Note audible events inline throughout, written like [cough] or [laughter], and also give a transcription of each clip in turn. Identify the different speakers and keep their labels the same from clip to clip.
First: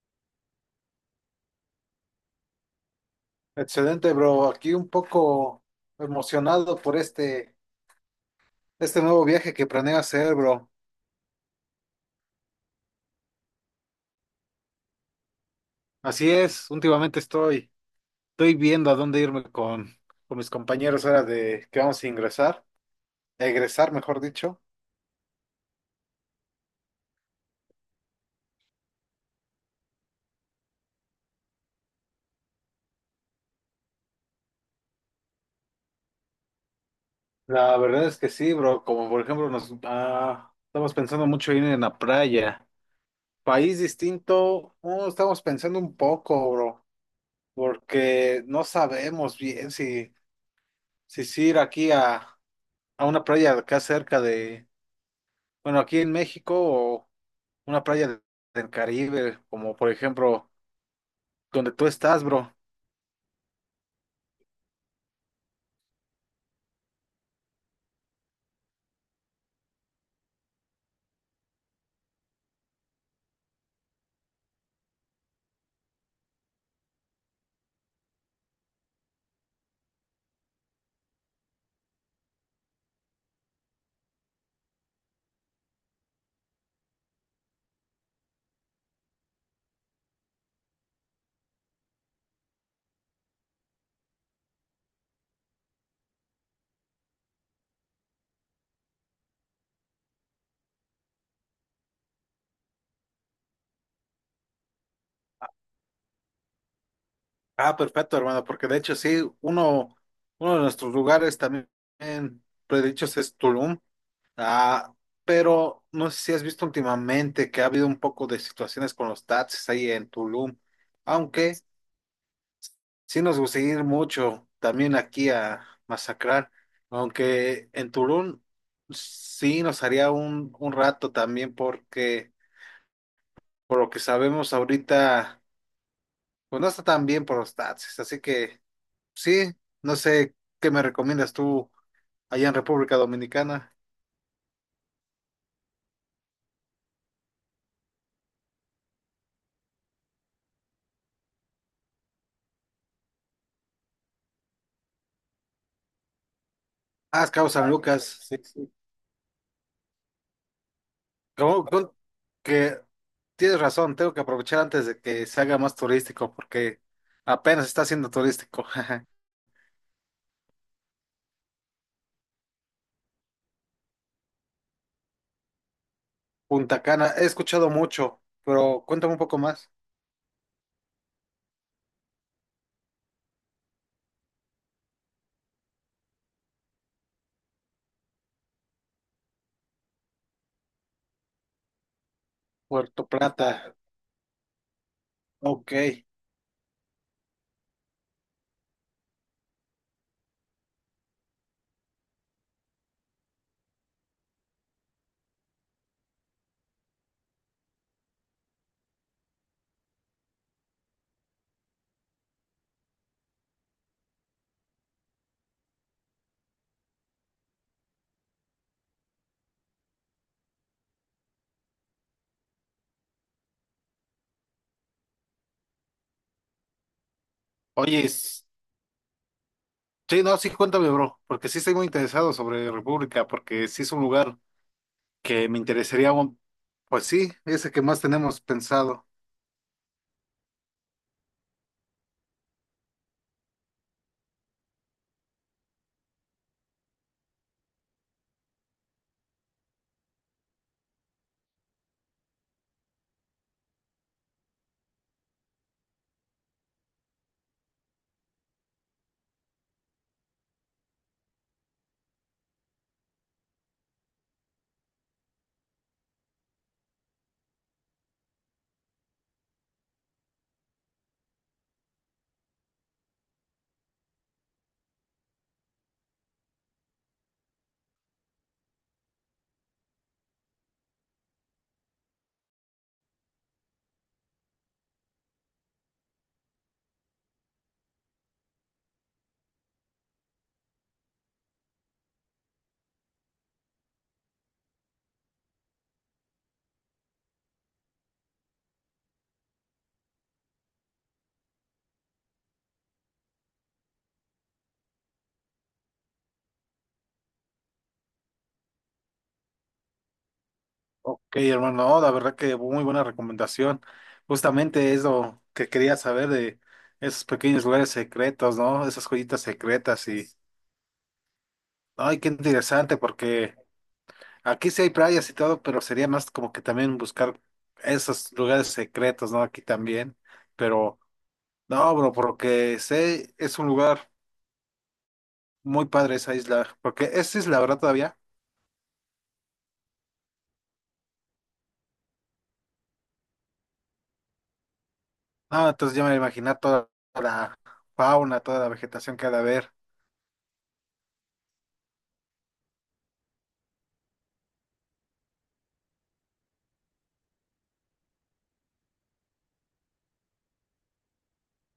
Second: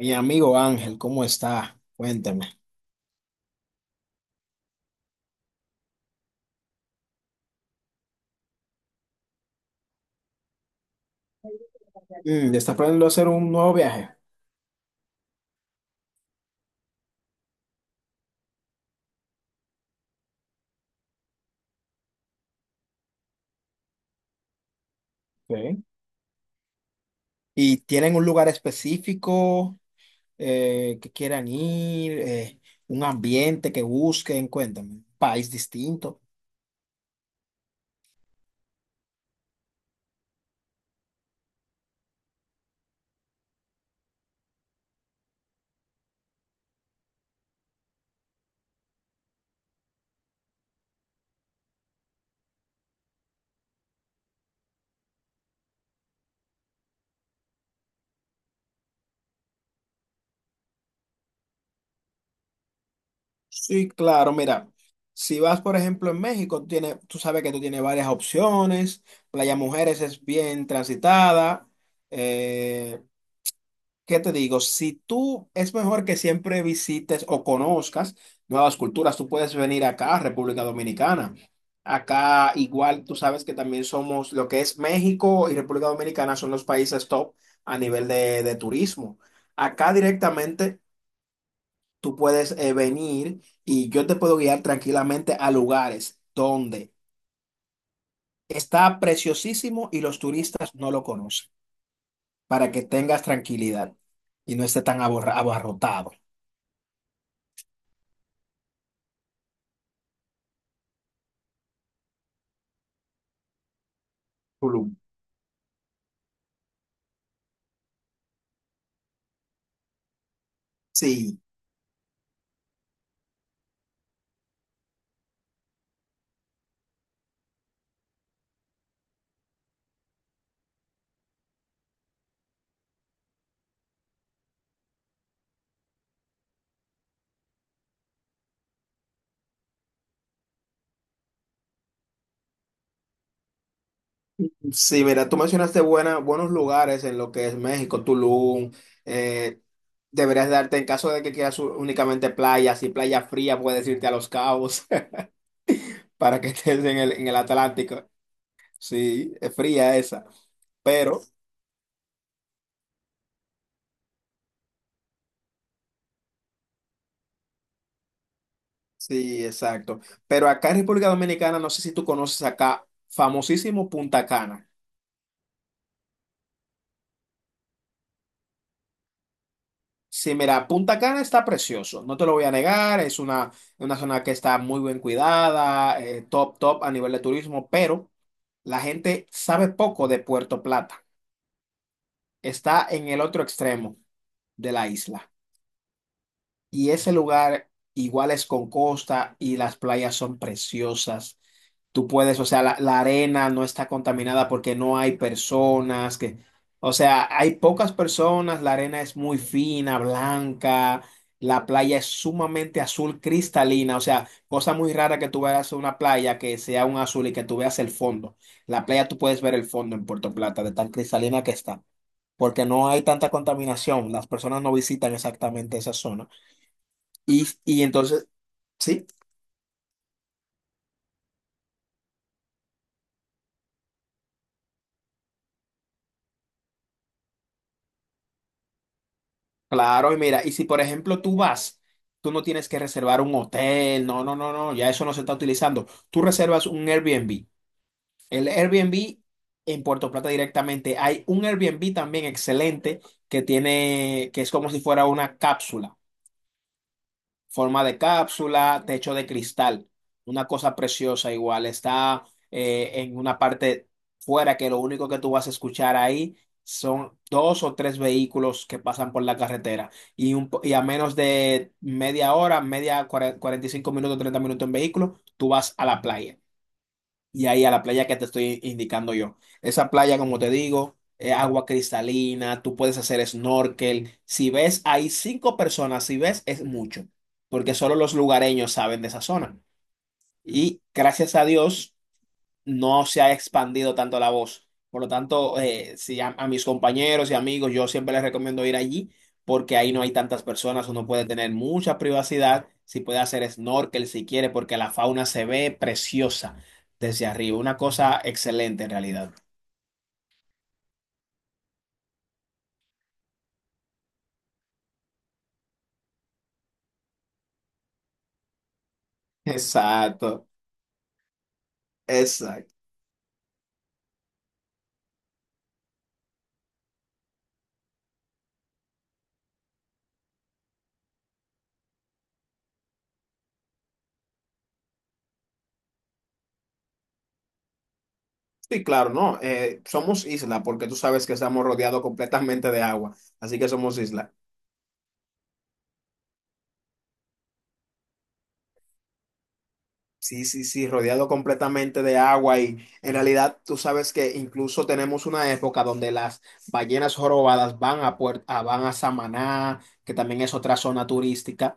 Speaker 1: Mi amigo Ángel, ¿cómo está? Cuénteme.
Speaker 2: Excelente, bro. Aquí un poco emocionado por este nuevo viaje que planeo hacer, bro.
Speaker 1: ¿Ya está planeando hacer un nuevo viaje?
Speaker 2: Así es, estoy viendo a dónde irme con mis compañeros ahora de que vamos a ingresar, egresar, mejor dicho.
Speaker 1: Ok. ¿Y tienen un lugar específico que quieran ir? ¿Un ambiente que busquen? Cuéntame. ¿País distinto?
Speaker 2: La verdad es que sí, bro. Como por ejemplo, nos estamos pensando mucho en ir en la playa. País distinto, estamos pensando un poco, bro, porque no sabemos bien si sí ir aquí a una playa acá cerca de. Bueno, aquí en México o una playa del Caribe, como por ejemplo donde tú estás, bro.
Speaker 1: Sí, claro, mira, si vas, por ejemplo, en México, tiene, tú sabes que tú tienes varias opciones, Playa Mujeres es bien transitada, eh, ¿qué te digo? Si tú, es mejor que siempre visites o conozcas nuevas culturas, tú puedes venir acá a República Dominicana. Acá igual tú sabes que también somos, lo que es México y República Dominicana son los países top a nivel de turismo. Acá directamente tú puedes venir y yo te puedo guiar tranquilamente a lugares donde está preciosísimo y los turistas no lo conocen, para que tengas tranquilidad y no esté tan abarrotado.
Speaker 2: Ah, perfecto, hermano, porque de hecho sí, uno de nuestros lugares también predichos es Tulum. Ah,
Speaker 1: Tulum.
Speaker 2: pero no sé si has visto últimamente que ha habido un poco de situaciones con los taxis ahí en Tulum,
Speaker 1: Sí,
Speaker 2: aunque sí nos gusta ir mucho también aquí a masacrar, aunque en Tulum sí nos haría un rato también porque... Por lo que sabemos ahorita, pues no está tan bien por los taxis. Así que sí, no sé qué me recomiendas tú allá en República Dominicana.
Speaker 1: sí, mira, tú mencionaste buenos lugares en lo que es México, Tulum. eh, deberías darte, en caso de que quieras únicamente playas y playa fría, puedes irte a Los Cabos [laughs] para que estés en
Speaker 2: Ah,
Speaker 1: en
Speaker 2: es
Speaker 1: el
Speaker 2: Cabo San
Speaker 1: Atlántico.
Speaker 2: Lucas. Sí.
Speaker 1: Sí, es fría esa. Pero
Speaker 2: Como- con- que tienes razón, tengo que aprovechar antes de que se haga más turístico, porque apenas está siendo turístico. [laughs]
Speaker 1: sí, exacto. Pero acá en República Dominicana, no sé si tú conoces acá, famosísimo Punta Cana.
Speaker 2: Punta Cana, he escuchado mucho, pero cuéntame un poco más.
Speaker 1: Sí, mira, Punta Cana está precioso, no te lo voy a negar, es una zona que está muy bien cuidada, top, top a nivel de turismo, pero la gente sabe poco de Puerto Plata. Está en
Speaker 2: Puerto
Speaker 1: el otro
Speaker 2: Plata,
Speaker 1: extremo de la isla.
Speaker 2: ok.
Speaker 1: Y ese lugar igual es con costa y las playas son preciosas. Tú puedes, o sea, la arena no está contaminada porque no hay personas que, o sea, hay pocas personas, la arena es muy fina, blanca, la playa es sumamente azul cristalina, o sea, cosa muy rara que tú veas una playa que sea un azul y que tú veas el fondo. La playa tú puedes ver el fondo en Puerto Plata, de tan cristalina que está, porque no hay tanta contaminación, las personas no visitan exactamente esa zona. Y
Speaker 2: Oye,
Speaker 1: entonces,
Speaker 2: es-
Speaker 1: sí,
Speaker 2: sí, no, sí, cuéntame, bro, porque sí estoy muy interesado sobre República, porque sí es un lugar que me interesaría. Pues sí, ese que más tenemos pensado.
Speaker 1: claro, y mira, y si por ejemplo tú vas, tú no tienes que reservar un hotel, no, no, no, no, ya eso no se está utilizando. Tú reservas un Airbnb. El Airbnb en Puerto Plata directamente, hay un Airbnb también excelente que tiene, que es como si fuera una cápsula. Forma de cápsula, techo de cristal, una cosa preciosa igual. Está en una parte fuera que lo único que tú vas a escuchar ahí son dos o tres vehículos que pasan por la carretera y, y a menos de media hora, media 45 minutos, 30 minutos en vehículo, tú vas a la playa y ahí a la playa que te estoy indicando yo. Esa playa, como te digo, es agua cristalina, tú puedes hacer snorkel. Si ves, hay cinco personas, si ves, es mucho, porque solo los lugareños saben de esa zona. Y gracias a Dios no se ha expandido tanto la voz. Por lo tanto, si a mis compañeros y amigos, yo siempre les recomiendo ir allí porque ahí no hay tantas personas, uno puede tener mucha privacidad, si puede hacer snorkel si quiere, porque la fauna se ve preciosa desde arriba, una cosa excelente en realidad.
Speaker 2: Ok, hermano, no, la verdad que muy buena recomendación. Justamente es lo que quería saber de esos pequeños lugares secretos, ¿no? Esas joyitas secretas y,
Speaker 1: Exacto,
Speaker 2: ay, qué
Speaker 1: exacto.
Speaker 2: interesante porque aquí sí hay playas y todo, pero sería más como que también buscar esos lugares secretos, ¿no? Aquí también, pero no, bro, porque sé, es un lugar muy padre esa isla, porque es isla, ¿verdad, todavía?
Speaker 1: Sí, claro, no, somos isla porque tú sabes que estamos rodeados completamente de agua, así que somos isla.
Speaker 2: No, entonces yo me imaginé toda la fauna, toda la vegetación que ha de haber.
Speaker 1: Sí, sí, sí, rodeado completamente de agua y en realidad tú sabes que incluso tenemos una época donde las ballenas jorobadas van a, van a Samaná, que también es otra zona turística,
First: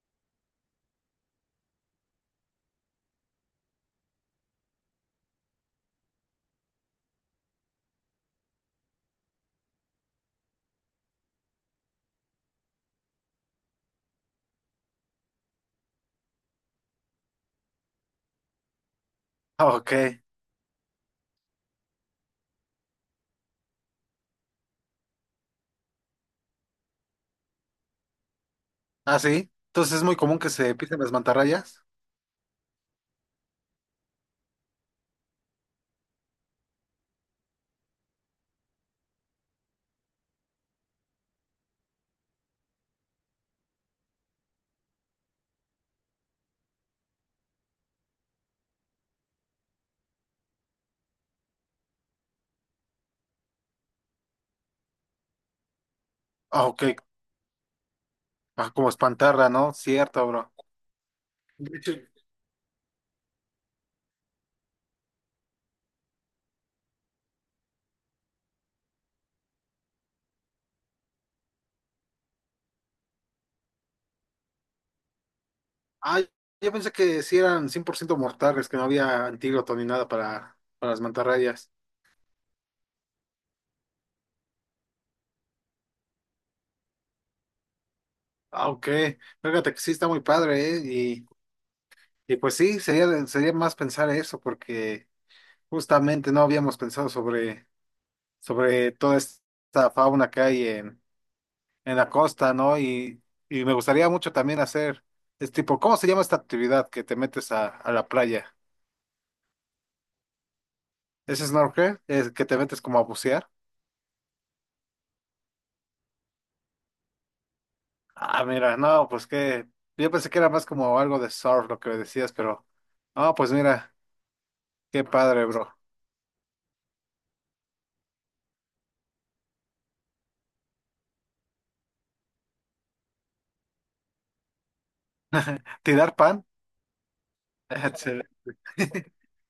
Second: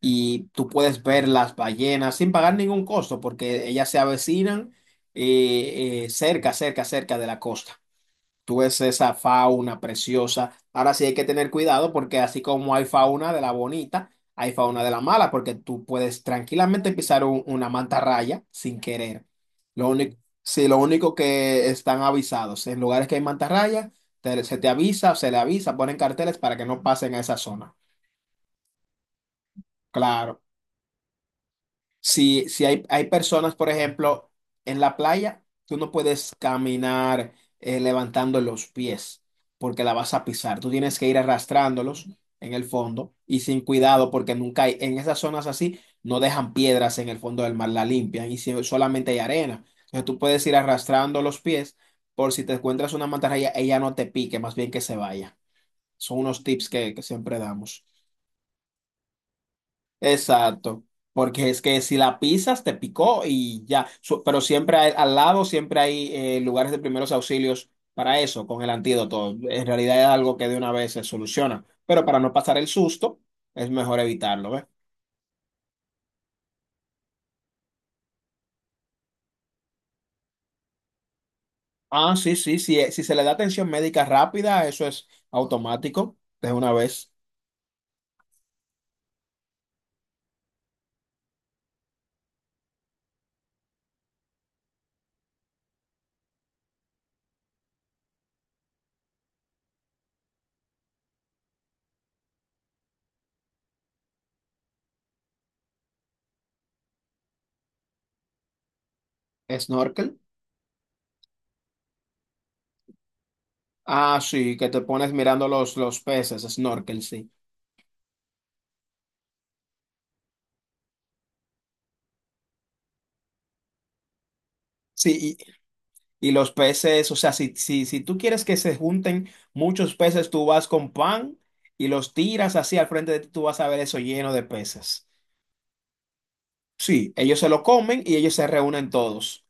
Speaker 1: y tú puedes ver las ballenas sin pagar ningún costo porque ellas se avecinan cerca, cerca, cerca de la costa. Tú ves esa fauna preciosa. Ahora sí hay que tener cuidado porque así como hay fauna de la bonita, hay fauna de la mala, porque tú puedes tranquilamente pisar una mantarraya sin querer.
Speaker 2: Ah,
Speaker 1: Lo
Speaker 2: ok.
Speaker 1: único, sí, lo único que están avisados, en lugares que hay mantarraya, se te avisa, se le avisa, ponen carteles para que no pasen a esa zona.
Speaker 2: Ah, sí. Entonces es muy común
Speaker 1: Claro.
Speaker 2: que se pisen las mantarrayas.
Speaker 1: Si hay, hay personas, por ejemplo, en la playa, tú no puedes caminar levantando los pies porque la vas a pisar. Tú tienes que ir arrastrándolos en el fondo y sin cuidado porque nunca hay, en esas zonas así, no dejan piedras en el fondo del mar, la limpian y solamente hay arena. Entonces tú puedes ir arrastrando los pies por si te encuentras una mantarraya, ella no te pique, más bien que se vaya. Son unos
Speaker 2: Ah,
Speaker 1: tips
Speaker 2: ok.
Speaker 1: que siempre damos.
Speaker 2: Ah, como espantarla, ¿no? Cierto, bro.
Speaker 1: Exacto, porque es
Speaker 2: De
Speaker 1: que
Speaker 2: hecho,
Speaker 1: si la pisas te picó y ya, pero siempre al lado siempre hay lugares de primeros auxilios para eso, con el antídoto. En realidad es algo que de una vez se soluciona, pero para no pasar el susto es mejor evitarlo, ¿ves?
Speaker 2: ah, yo pensé que sí eran 100% mortales, que no había antídoto ni nada para las mantarrayas.
Speaker 1: Ah, sí, sí, sí, si se le da atención médica rápida, eso es automático, de una vez.
Speaker 2: Ah, ok. Fíjate que sí está muy padre, ¿eh? Y, y pues sí, sería más pensar eso, porque justamente no habíamos pensado sobre toda esta fauna que hay en la costa, ¿no? Y me gustaría mucho también hacer, es tipo, ¿cómo se llama esta actividad que te metes a la playa?
Speaker 1: ¿Snorkel?
Speaker 2: ¿Es snorkel? ¿Es que te metes como a bucear?
Speaker 1: Ah, sí, que te pones mirando los peces, snorkel, sí.
Speaker 2: Ah, mira, no, pues que yo pensé que era más como algo de surf lo que me decías, pero no, pues mira, qué
Speaker 1: Sí,
Speaker 2: padre, bro.
Speaker 1: y los peces, o sea, si, si, si tú quieres que se junten muchos peces, tú vas con pan y los tiras así al frente de ti, tú vas a ver eso lleno de peces.
Speaker 2: ¿Tirar pan?
Speaker 1: Sí, ellos se lo
Speaker 2: [laughs]
Speaker 1: comen y ellos se
Speaker 2: Excelente.
Speaker 1: reúnen todos.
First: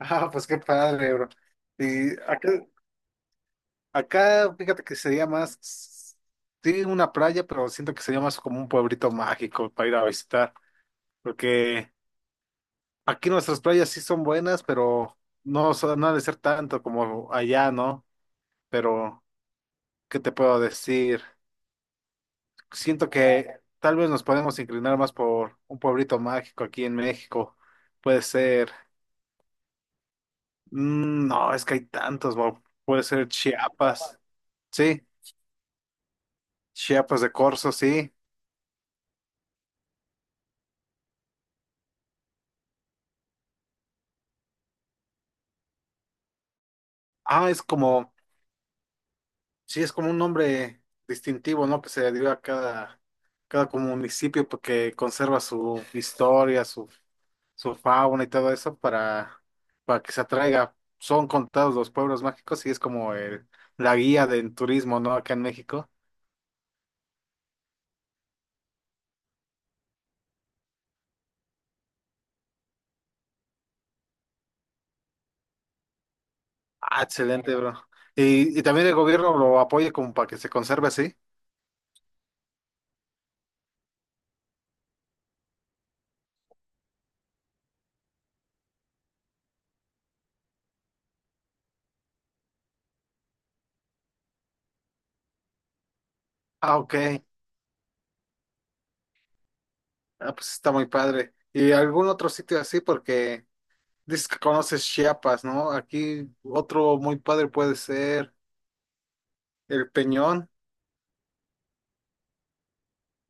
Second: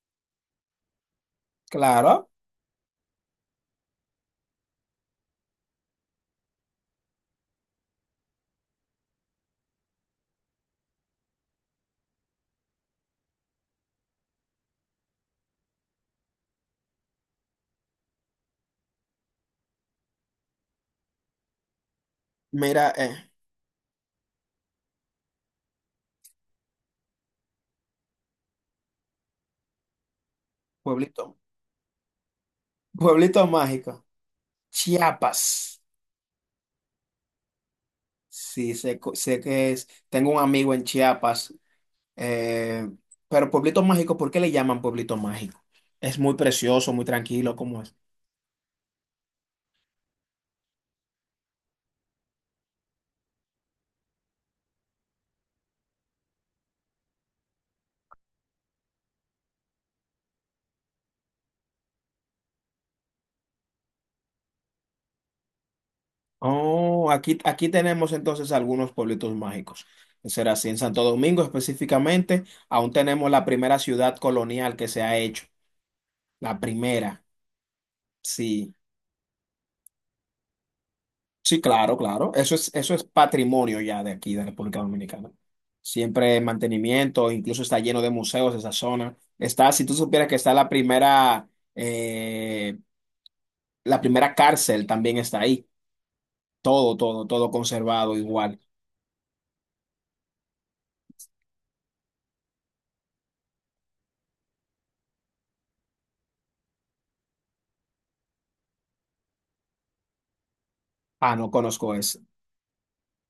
Speaker 2: Ah, pues qué padre, bro. Y
Speaker 1: Claro,
Speaker 2: acá, acá, fíjate que sería más, sí, una playa, pero siento que sería más como un pueblito mágico para ir a visitar, porque aquí nuestras playas sí son buenas, pero no, no ha de ser tanto como allá, ¿no? Pero, ¿qué te puedo decir?
Speaker 1: mira,
Speaker 2: Siento que tal vez nos podemos inclinar más por un pueblito mágico aquí en México. Puede ser,
Speaker 1: pueblito,
Speaker 2: no, es que hay tantos, Bob. Puede ser
Speaker 1: pueblito mágico,
Speaker 2: Chiapas, sí,
Speaker 1: Chiapas.
Speaker 2: Chiapas de Corzo, sí.
Speaker 1: Sí, sé, sé que es, tengo un amigo en Chiapas, eh, pero pueblito mágico, ¿por qué le llaman pueblito mágico? Es muy precioso, muy
Speaker 2: Ah,
Speaker 1: tranquilo,
Speaker 2: es
Speaker 1: ¿cómo es?
Speaker 2: como, sí, es como un nombre distintivo, ¿no? Que se le dio a cada como municipio porque conserva su historia, su fauna y todo eso para que se atraiga. Son contados los pueblos mágicos y es como el, la guía del turismo, ¿no? Acá en México.
Speaker 1: Oh, aquí, aquí tenemos entonces algunos pueblitos mágicos. Será así, en Santo Domingo específicamente, aún tenemos la primera ciudad colonial que se ha hecho. La
Speaker 2: Ah,
Speaker 1: primera,
Speaker 2: excelente, bro. Y
Speaker 1: sí.
Speaker 2: también el gobierno lo apoya como para que se conserve así.
Speaker 1: Sí, claro, claro. Eso es patrimonio ya de aquí, de República Dominicana. Siempre mantenimiento, incluso está lleno de museos esa zona. Está, si tú supieras que está eh, la primera cárcel también está ahí.
Speaker 2: Ah,
Speaker 1: Todo,
Speaker 2: ok.
Speaker 1: todo, todo conservado igual.
Speaker 2: Ah, pues está muy padre. ¿Y algún otro sitio así? Porque dices que conoces Chiapas, ¿no? Aquí otro muy padre puede ser. El Peñón,
Speaker 1: Ah, no conozco ese.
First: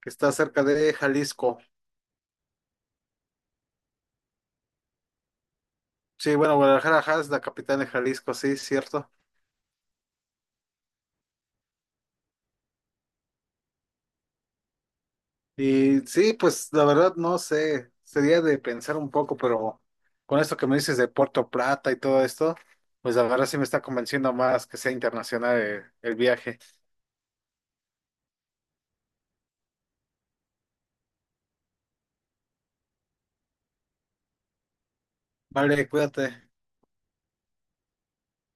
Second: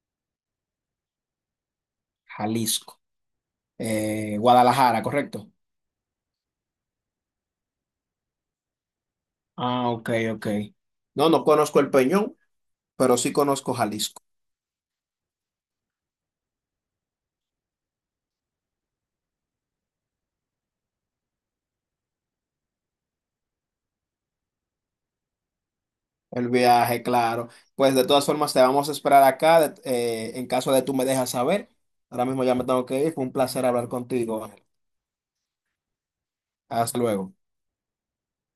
Speaker 2: que está cerca de Jalisco.
Speaker 1: Jalisco. Guadalajara, ¿correcto?
Speaker 2: Sí, bueno, Guadalajara ajá, es la capital de Jalisco, sí, cierto.
Speaker 1: Ah, ok, ok. No, no conozco el Peñón, pero sí conozco Jalisco.
Speaker 2: Y sí, pues la verdad no sé, sería de pensar un poco, pero con esto que me dices de Puerto Plata y todo esto, pues la verdad sí me está convenciendo más que sea internacional el
Speaker 1: El
Speaker 2: viaje.
Speaker 1: viaje, claro. Pues de todas formas, te vamos a esperar acá en caso de tú me dejas saber. Ahora mismo ya me tengo que ir. Fue un placer hablar contigo. Ángel.
Speaker 2: Vale, cuídate.
Speaker 1: Hasta luego.